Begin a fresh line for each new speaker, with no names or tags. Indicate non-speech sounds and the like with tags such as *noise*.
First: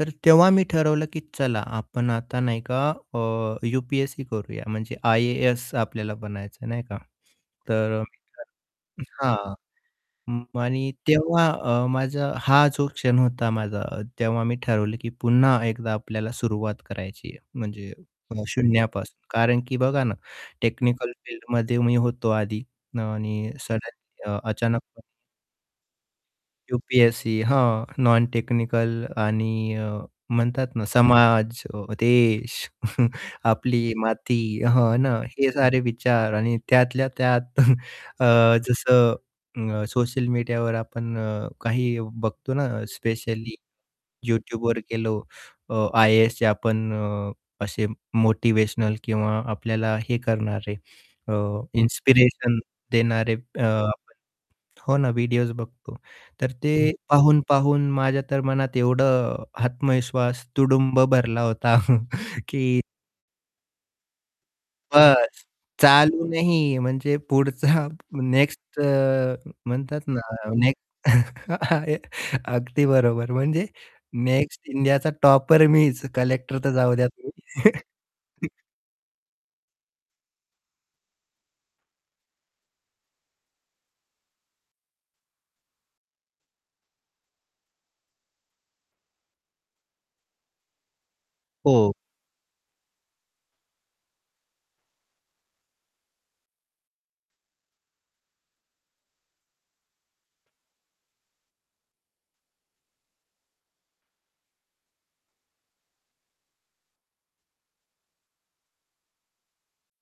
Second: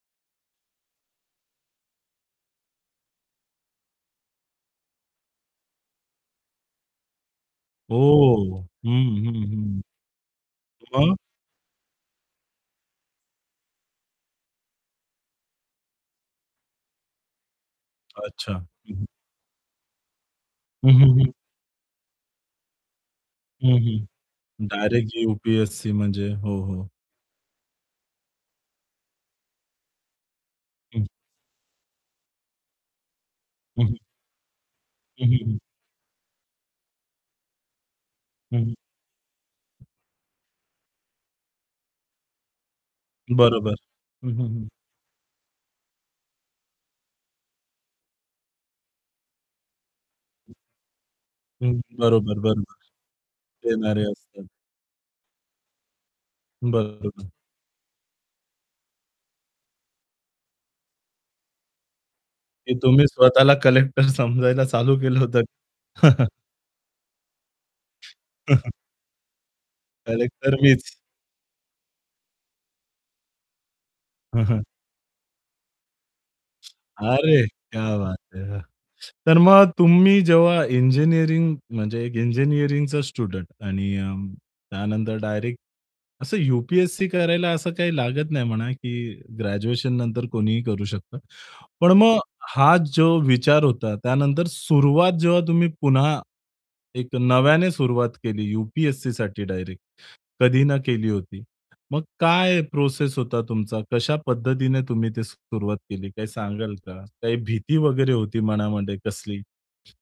तर तेव्हा मी ठरवलं की चला आपण आता नाही का अ, यूपी-एस-सी करूया म्हणजे आय-ए-एस आपल्याला बनायचं आहे नाही का. तर अ,
ओह!
*unintelligible*
हं, हं,
हां,
हं.
उम्म, आणि
मग?
तेव्हा अ, माझा हा जो क्षण होता माझा अ, तेव्हा मी ठरवलं की पुन्हा एकदा आपल्याला सुरुवात करायची आहे म्हणजे अ,
अच्छा. हं, हं.
शून्यापासून कारण की बघा ना,
हं,
टेक्निकल
हं, हं.
फील्डमध्ये मी होतो आधी आणि
हं, हं,
सडनली अ, अचानक *unintelligible*
डायरेक्ट यू-पी-एस-सी म्हणजे हो, हो.
यू-पी-एस-सी हां, नॉन-टेक्निकल आणि म्हणतात अ, ना,
हं.
समाज, अ, देश *chuckles*
हं,
आपली
हं.
माती हां ना,
हं, हं,
हे
हं.
सारे विचार आणि त्यातल्या त्यात *chuckles* अ,
हं, हं.
जसं अ,
हं.
सोशल मीडियावर आपण अ, काही बघतो ना, स्पेशली
बरोबर. हं, हं, हं.
YouTubeवर गेलो अ, आय-ए-सचे आपण अ, असे मोटिवेशनल किंवा आपल्याला हे करणारे अ,
हं, बरोबर,
इन्स्पिरेशन
बरोबर.
देणारे अ, आपण
देणारे असतात.
हो ना, व्हिडिओस बघतो. तर ते
बरोबर.
पाहून-पाहून माझ्या तर मनात एवढं आत्मविश्वास तुडुंब भरला होता
की
की
तुम्ही स्वतःला कलेक्टर समजायला चालू केलं होतं.
बस्स! चालू
*chuckles*
नाही म्हणजे पुढचा
*chuckles*
नेक्स्ट अ, म्हणतात ना अ,
कलेक्टर
नेक्स्ट
मीच.
*chuckles* आ य अगदी बरोबर म्हणजे
हं,
नेक्स्ट
हं.
इंडियाचा टॉपर मीच! कलेक्टर तर जाऊ द्या
अरे!
तुम्ही.
क्या बात
*chuckles*
है! तर मग तुम्ही जेव्हा इंजिनिअरिंग म्हणजे एक इंजिनिअरिंगचा स्टुडंट आणि अ, त्यानंतर डायरेक्ट असं यू-पी-एस-सी करायला असं काही लागत नाही म्हणा की ग्रॅज्युएशन नंतर कोणीही करू शकतं. पण
हो.
मग हा जो विचार होता त्यानंतर सुरुवात जेव्हा तुम्ही पुन्हा एक नव्याने सुरुवात केली यूपी-एस-सीसाठी डायरेक्ट, कधी ना केली होती. मग काय प्रोसेस होता तुमचा? कशा पद्धतीने तुम्ही ते सुरुवात केली काय सांगाल का? काही भीती वगैरे होती मनामध्ये कसली?